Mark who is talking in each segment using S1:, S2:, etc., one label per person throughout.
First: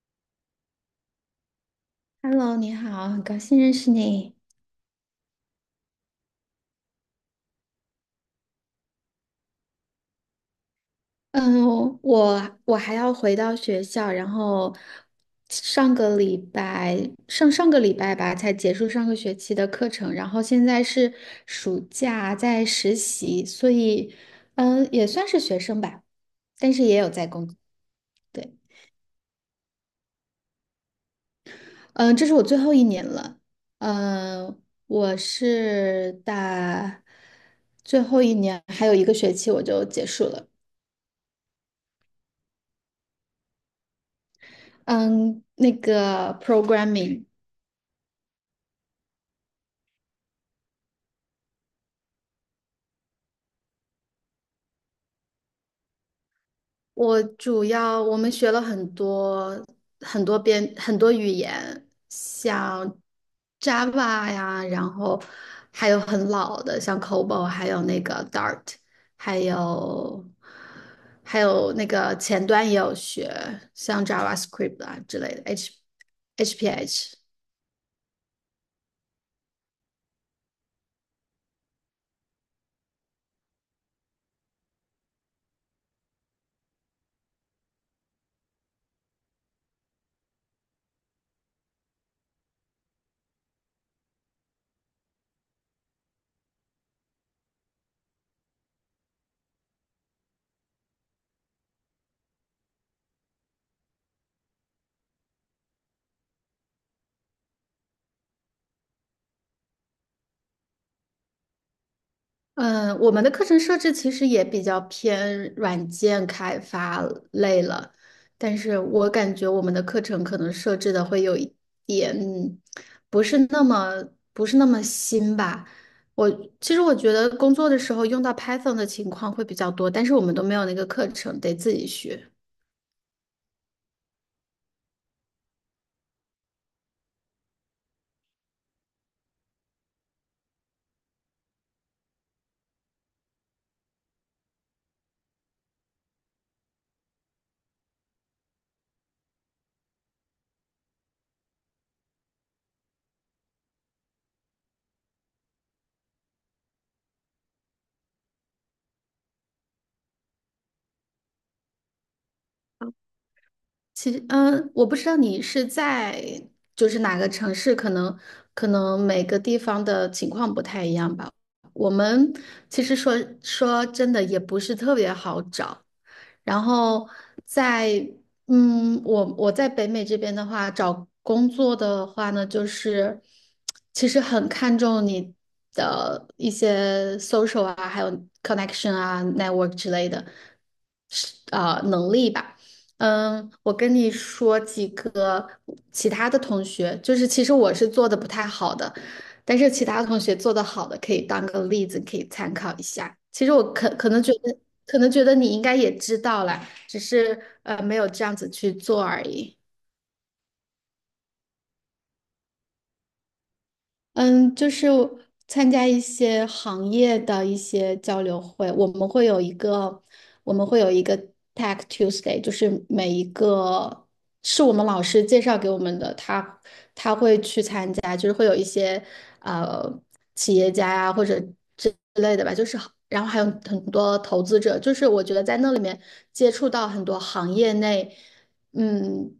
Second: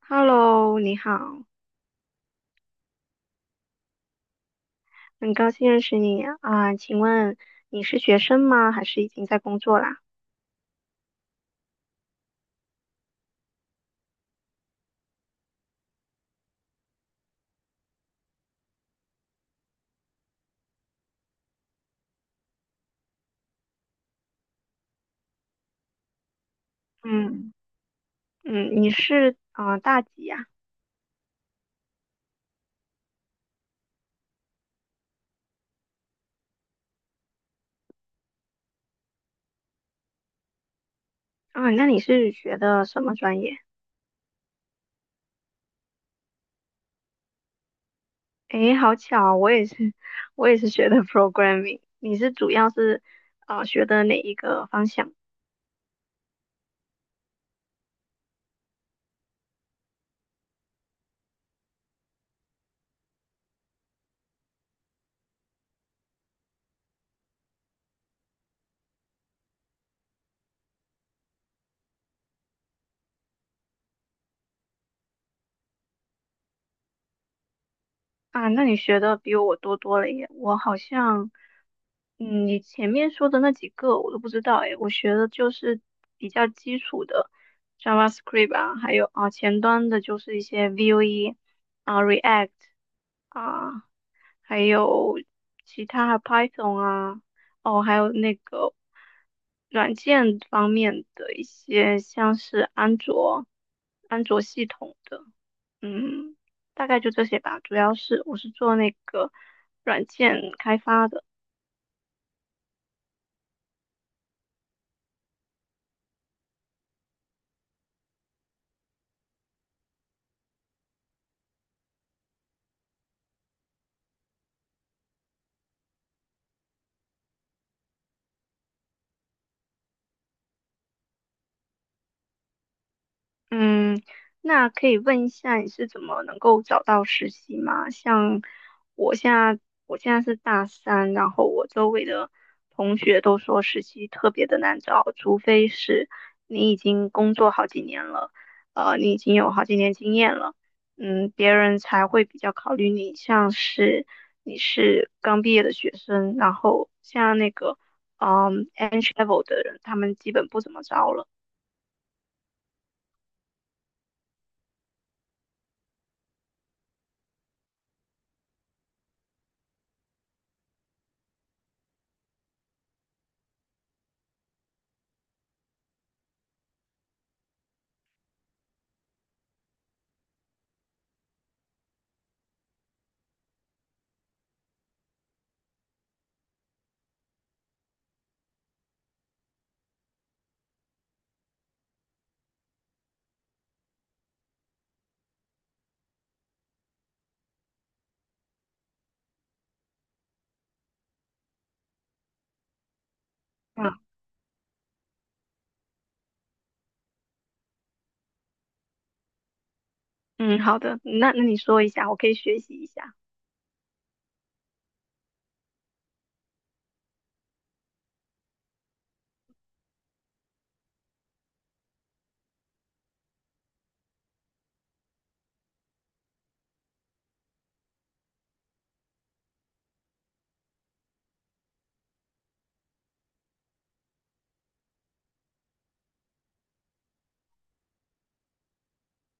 S1: Hello，你好，
S2: Hello，你好，很高兴认识你。
S1: 很高兴认识你啊，请问你是学生吗？还是已经在工作啦？
S2: 嗯，我还要回到学校，然后上个礼拜上上个礼拜吧，才结束上个学期的课程，然后现在是暑假在实习，所以也算是学生吧，但是也有在工
S1: 嗯，
S2: 作。对，
S1: 嗯，你是大几呀？
S2: 嗯，这是我最后一年了。嗯，我是大最后一年，还有一个学期我就结束了。
S1: 啊，那你是学的什么专业？
S2: 嗯，那个 programming，
S1: 诶，好巧啊，我也是，我也是学的 programming。你是主要是学的哪一个方向？
S2: 我主要我们学了很多边，很多语言，像 Java 呀，然后还有很老的像 COBOL，还有那个 Dart，还有还有那个前端也有学，像 JavaScript 啊之类的，HPH。
S1: 啊，那你学的比我多多了耶！我好像，嗯，你前面说的那几个我都不知道诶，我学的就是比较基础的 JavaScript 啊，还有啊前端的就是一些 Vue 啊 React 啊，还有其他还 Python 啊，哦，还有那个软件方面的一些，像是安卓系统的。嗯，大概就这些吧。主要是我是做那个软件开发的。
S2: 嗯，我们的课程设置其实也比较偏软件开发类了，但是我感觉我们的课程可能设置的会有一点不是那么不是那么新吧。我其实我觉得工作的时候用到 Python 的情况会比较多，但是我们都没有那个课程，得自己学。
S1: 嗯，那可以问一下你是怎么能够找到实习吗？像我现在，我现在是大三，然后我周围的同学都说实习特别的难找，除非是你已经工作好几年了，你已经有好几年经验了，嗯，别人才会比较考虑你。像是你是刚毕业的学生，然后像那个嗯 entry level 的人，他们基本不怎么招了。
S2: 其实，我不知道你是在就是哪个城市，可能每个地方的情况不太一样吧。我们其实说真的也不是特别好找，然后在我在北美这边的话，找工作的话呢，就是其实很看重你的一些 social 啊，还有 connection 啊，network 之类的，是啊，能力吧。我跟你说几个其他的同学，就是其实我是做的不太好的，但是其他同学做的好的可以当个例子，可以参考一下。其实我可
S1: 嗯。
S2: 可能觉得，可能觉得你应该也知道啦，只是没有这样子去做而已。
S1: 嗯，好的，那你说一下，我可以学习一下。
S2: 嗯，就是参加一些行业的一些交流会，我们会有一个 Tech Tuesday，就是每一个是我们老师介绍给我们的，他去参加，就是会有一些呃企业家呀、或者之类的吧，就是好然后还有很多投资者，就是我觉得在那里面接触到很多行业内嗯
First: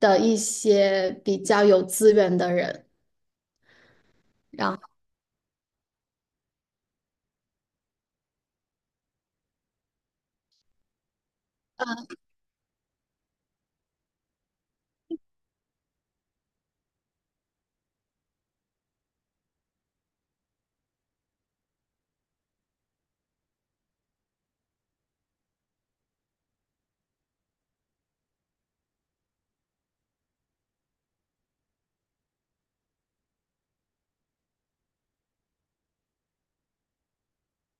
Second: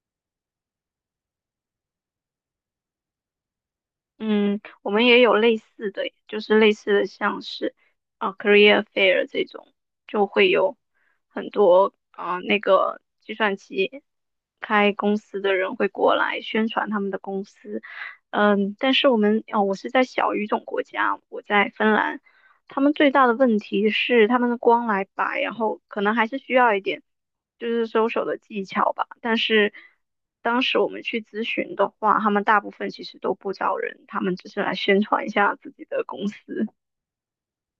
S2: 的一些比较有资源的人，
S1: 嗯，
S2: 然
S1: 我们也有类似的，就是类似的，像是career fair 这种，就会有很多那个计算机开公司的人会过来宣传他们的公司。嗯，但是我们哦，我是在小语种国家，我在芬兰，他们最大的问题是他们的光来白，然后可能还是需要一点就是收手的技巧吧。但是当时我们去咨询的话，他们大部分其实都不招人，他们只是来宣传一下自己的公司。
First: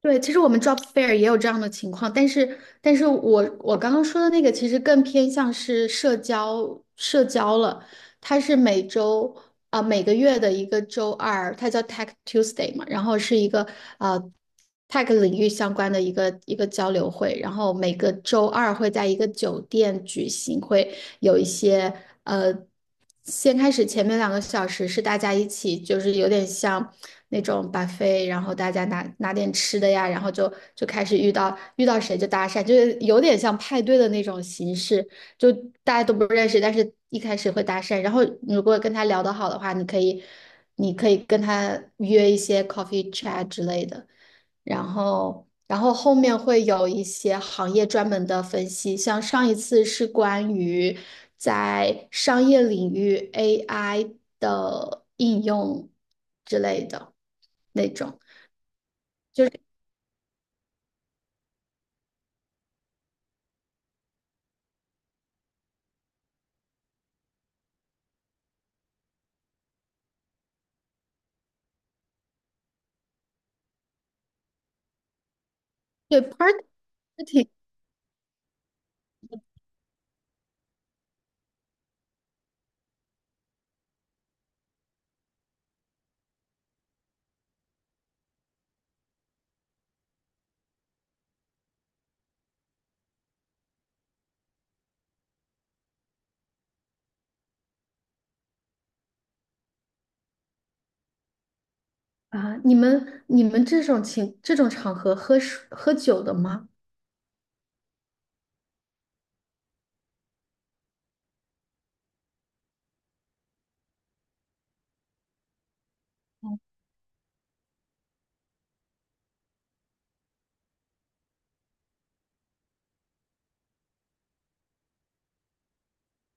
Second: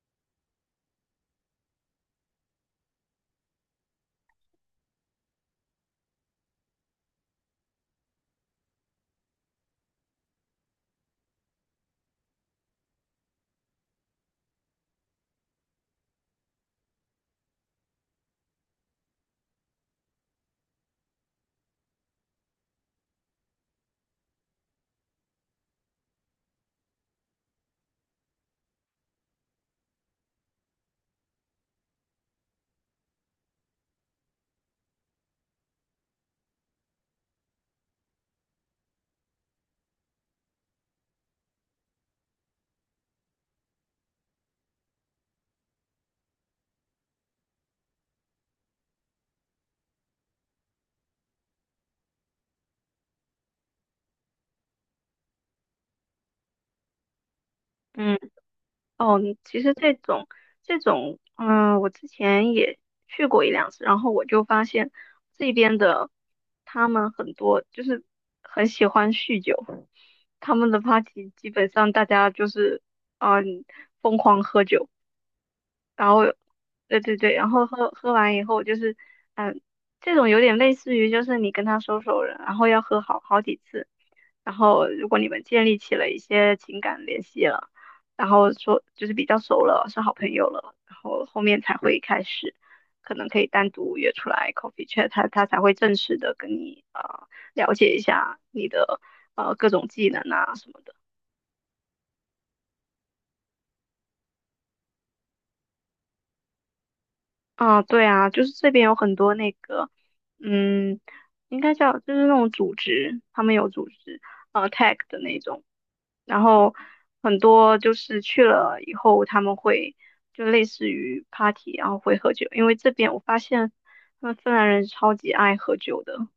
S2: 对，其实我们 job fair 也有这样的情况，但是，我刚刚说的那个其实更偏向是社交社交了，它是每周啊、每个月的一个周二，它叫 Tech Tuesday 嘛，然后是一个呃 Tech 领域相关的一个交流会，然后每个周二会在一个酒店举行，会有一些呃，先开始前面两个小时是大家一起，就是有点像那种 buffet，然后大家拿点吃的呀，然后就开始遇到谁就搭讪，就是有点像派对的那种形式，就大家都不认识，但是一开始会搭讪，然后如果跟他聊得好的话，你可以跟他约一些 coffee chat 之类的。然后后面会有一些行业专门的分析，像上一次是关于在商业领域 AI 的应用之类的那
S1: 嗯。
S2: 种，
S1: 哦，
S2: 就
S1: 其
S2: 是
S1: 实这种，嗯、我之前也去过一两次，然后我就发现这边的他们很多就是很喜欢酗酒，他们的 party 基本上大家就是嗯、疯狂喝酒，然
S2: 对
S1: 后，
S2: party
S1: 对对对，然后喝完以后就是，嗯，这种有点类似于就是你跟他熟了，然后要喝好几次，然后如果你们建立起了一些情感联系了，然后说就是比较熟了，是好朋友了，然后后面才会开始，可能可以单独约出来 coffee chat，他才会正式的跟你了解一下你的各种技能啊什么的。
S2: 啊，你们这种场合喝酒的吗？
S1: 啊，对啊，就是这边有很多那个，嗯，应该叫就是那种组织，他们有组织，tag 的那种，然后很多就是去了以后，他们会就类似于 party，然后会喝酒，因为这边我发现他们芬兰人超级爱喝酒的，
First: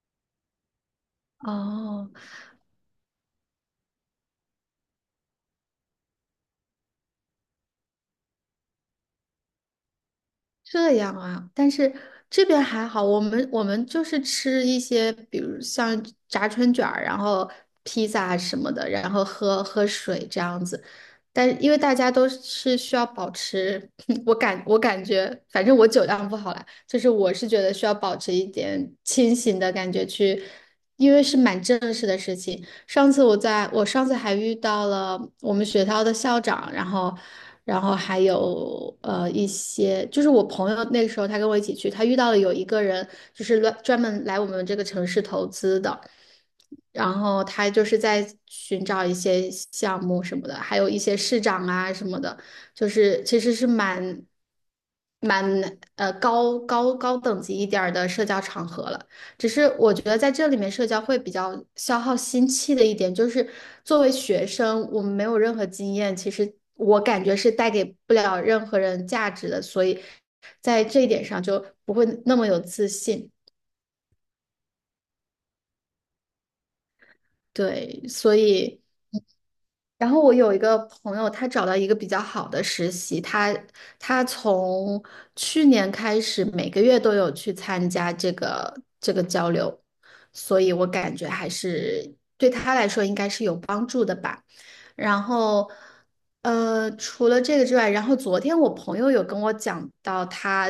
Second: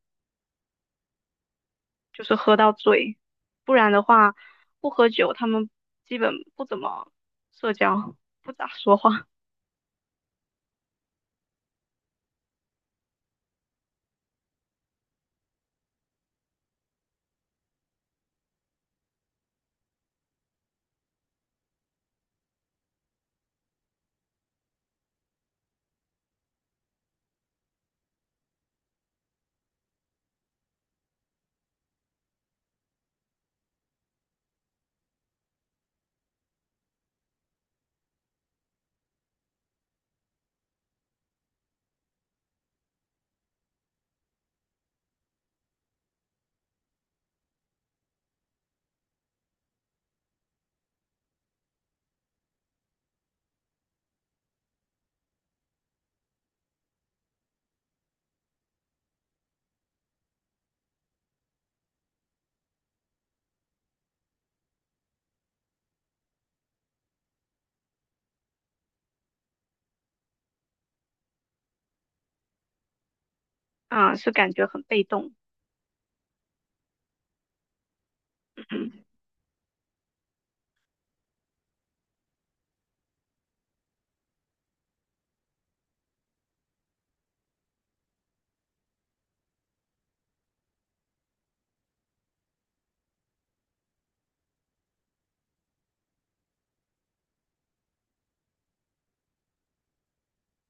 S2: 哦。
S1: 就是喝到醉，不然的话不喝酒，他们基本不怎么社交，不咋说话，
S2: 这样啊，但是这边还好，我们就是吃一些，比如像炸春卷儿，然后披萨什么的，然后喝喝水这样子。但因为大家都是需要保持，我感觉，反正我酒量不好啦，就是我是觉得需要保持一点清醒的感觉去，因为是蛮正式的事情，上次我在我上次还遇到了我们学校的校长，然后，还有一些，就是我朋友那个时候他跟我一起去，他遇到了有一个人就是专门来我们这个城市投资的，然后他就是在寻找一些项目什么的，还有一些市长啊什么的，就是其实是蛮高等级一点儿的社交场合了。只是我觉得在这里面社交会比较消耗心气的一点，就是作为学生，我们没有任何经验，其实我感觉是带给不了任何人价值的，所以在这一点上就不会那么有自信。
S1: 啊，是感觉很被动。
S2: 对，所以。然后我有一个朋友，他找到一个比较好的实习，他从去年开始每个月都有去参加这个交流，所以我感觉还是对他来说应该是有帮助的吧。然后，除了这个之外，然后昨天我朋友有跟我讲到他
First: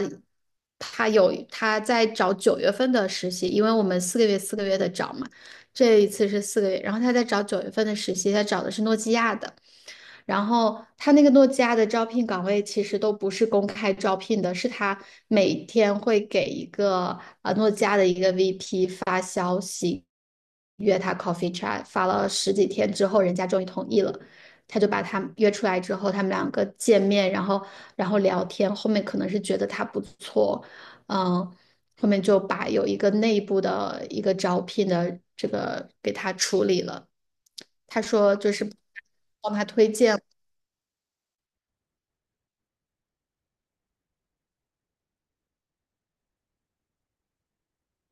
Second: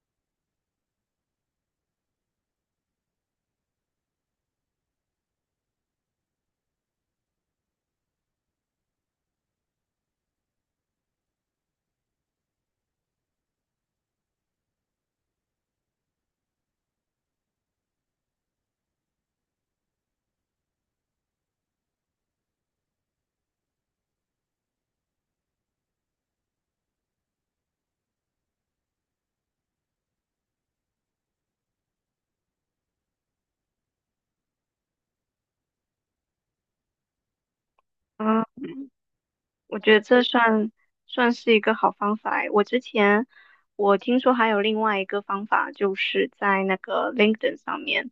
S2: 他有他在找九月份的实习，因为我们四个月四个月的找嘛。这一次是四个月，然后他在找九月份的实习，他找的是诺基亚的，然后他那个诺基亚的招聘岗位其实都不是公开招聘的，是他每天会给一个诺基亚的一个 VP 发消息，约他 coffee chat，发了十几天之后，人家终于同意了，他就把他约出来之后，他们两个见面，然后聊天，后面可能是觉得他不错，嗯，后面就把有一个内部的一个招聘的这个给他处理了，他说就
S1: 嗯
S2: 是帮他
S1: 我
S2: 推
S1: 觉得
S2: 荐。
S1: 这算是一个好方法诶。我之前我听说还有另外一个方法，就是在那个 LinkedIn 上面，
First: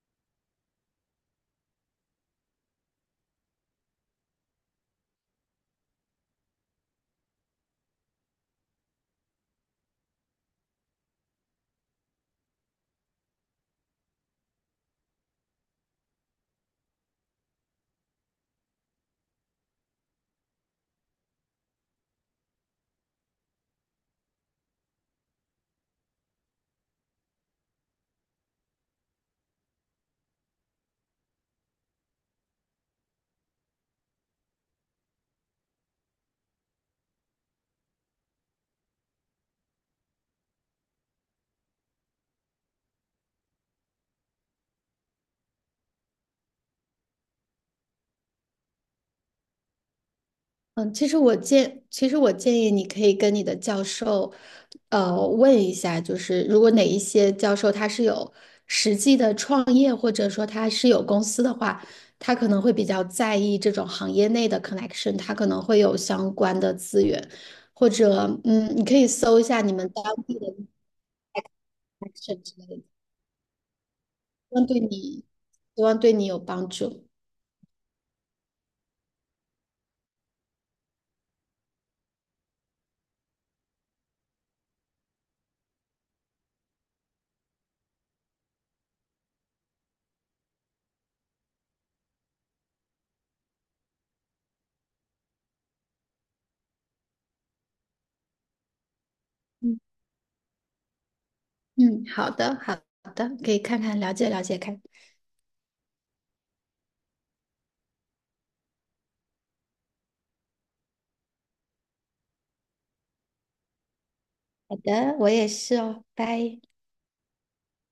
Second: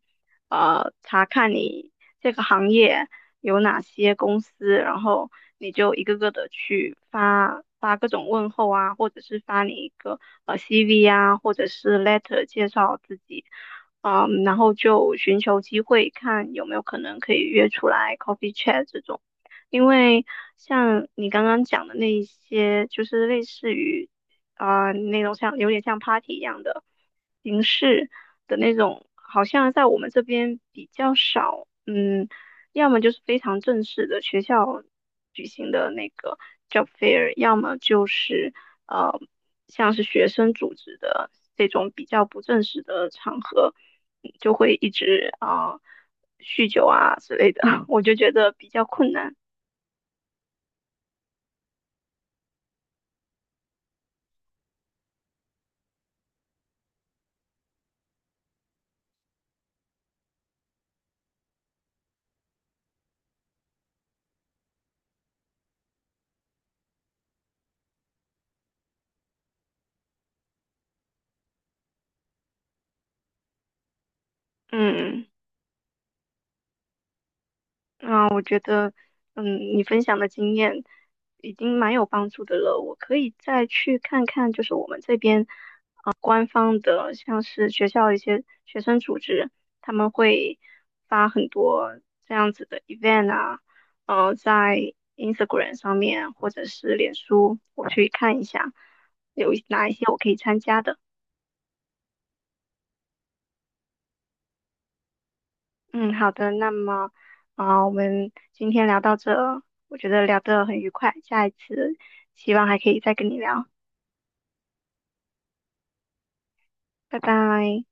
S1: 查看你这个行业有哪些公司，然后你就一个个的去发各种问候啊，或者是发你一个CV 啊，或者是 letter 介绍自己，嗯，然后就寻求机会，看有没有可能可以约出来 coffee chat 这种。因为像你刚刚讲的那一些，就是类似于那种像有点像 party 一样的形式的那种，好像在我们这边比较少。嗯，要么就是非常正式的学校举行的那个 job fair，要么就是呃像是学生组织的这种比较不正式的场合，嗯就会一直酗酒啊之类的，我就觉得比较困难。
S2: 嗯，其实我建议你可以跟你的教授，问一下，就是如果哪一些教授他是有实际的创业，或者说他是有公司的话，他可能会比较在意这种行业内的 connection，他可能会有相关的资源，或者你可以搜一下你们当地的 connection 之类的，望对你，
S1: 嗯，
S2: 希望对你有帮助。
S1: 那我觉得，嗯，你分享的经验已经蛮有帮助的了。我可以再去看看，就是我们这边，官方的，像是学校一些学生组织，他们会发很多这样子的 event 啊，在 Instagram 上面或者是脸书，我去看一下有
S2: 嗯，
S1: 哪一些我可以参加的。
S2: 嗯，好的，好的，可以看看了解了解看。
S1: 嗯，好的，那么我们今天聊到这，我觉得聊得很愉快，下一次希望还可以再跟你聊，
S2: 好的，我也是哦，拜。
S1: 拜拜。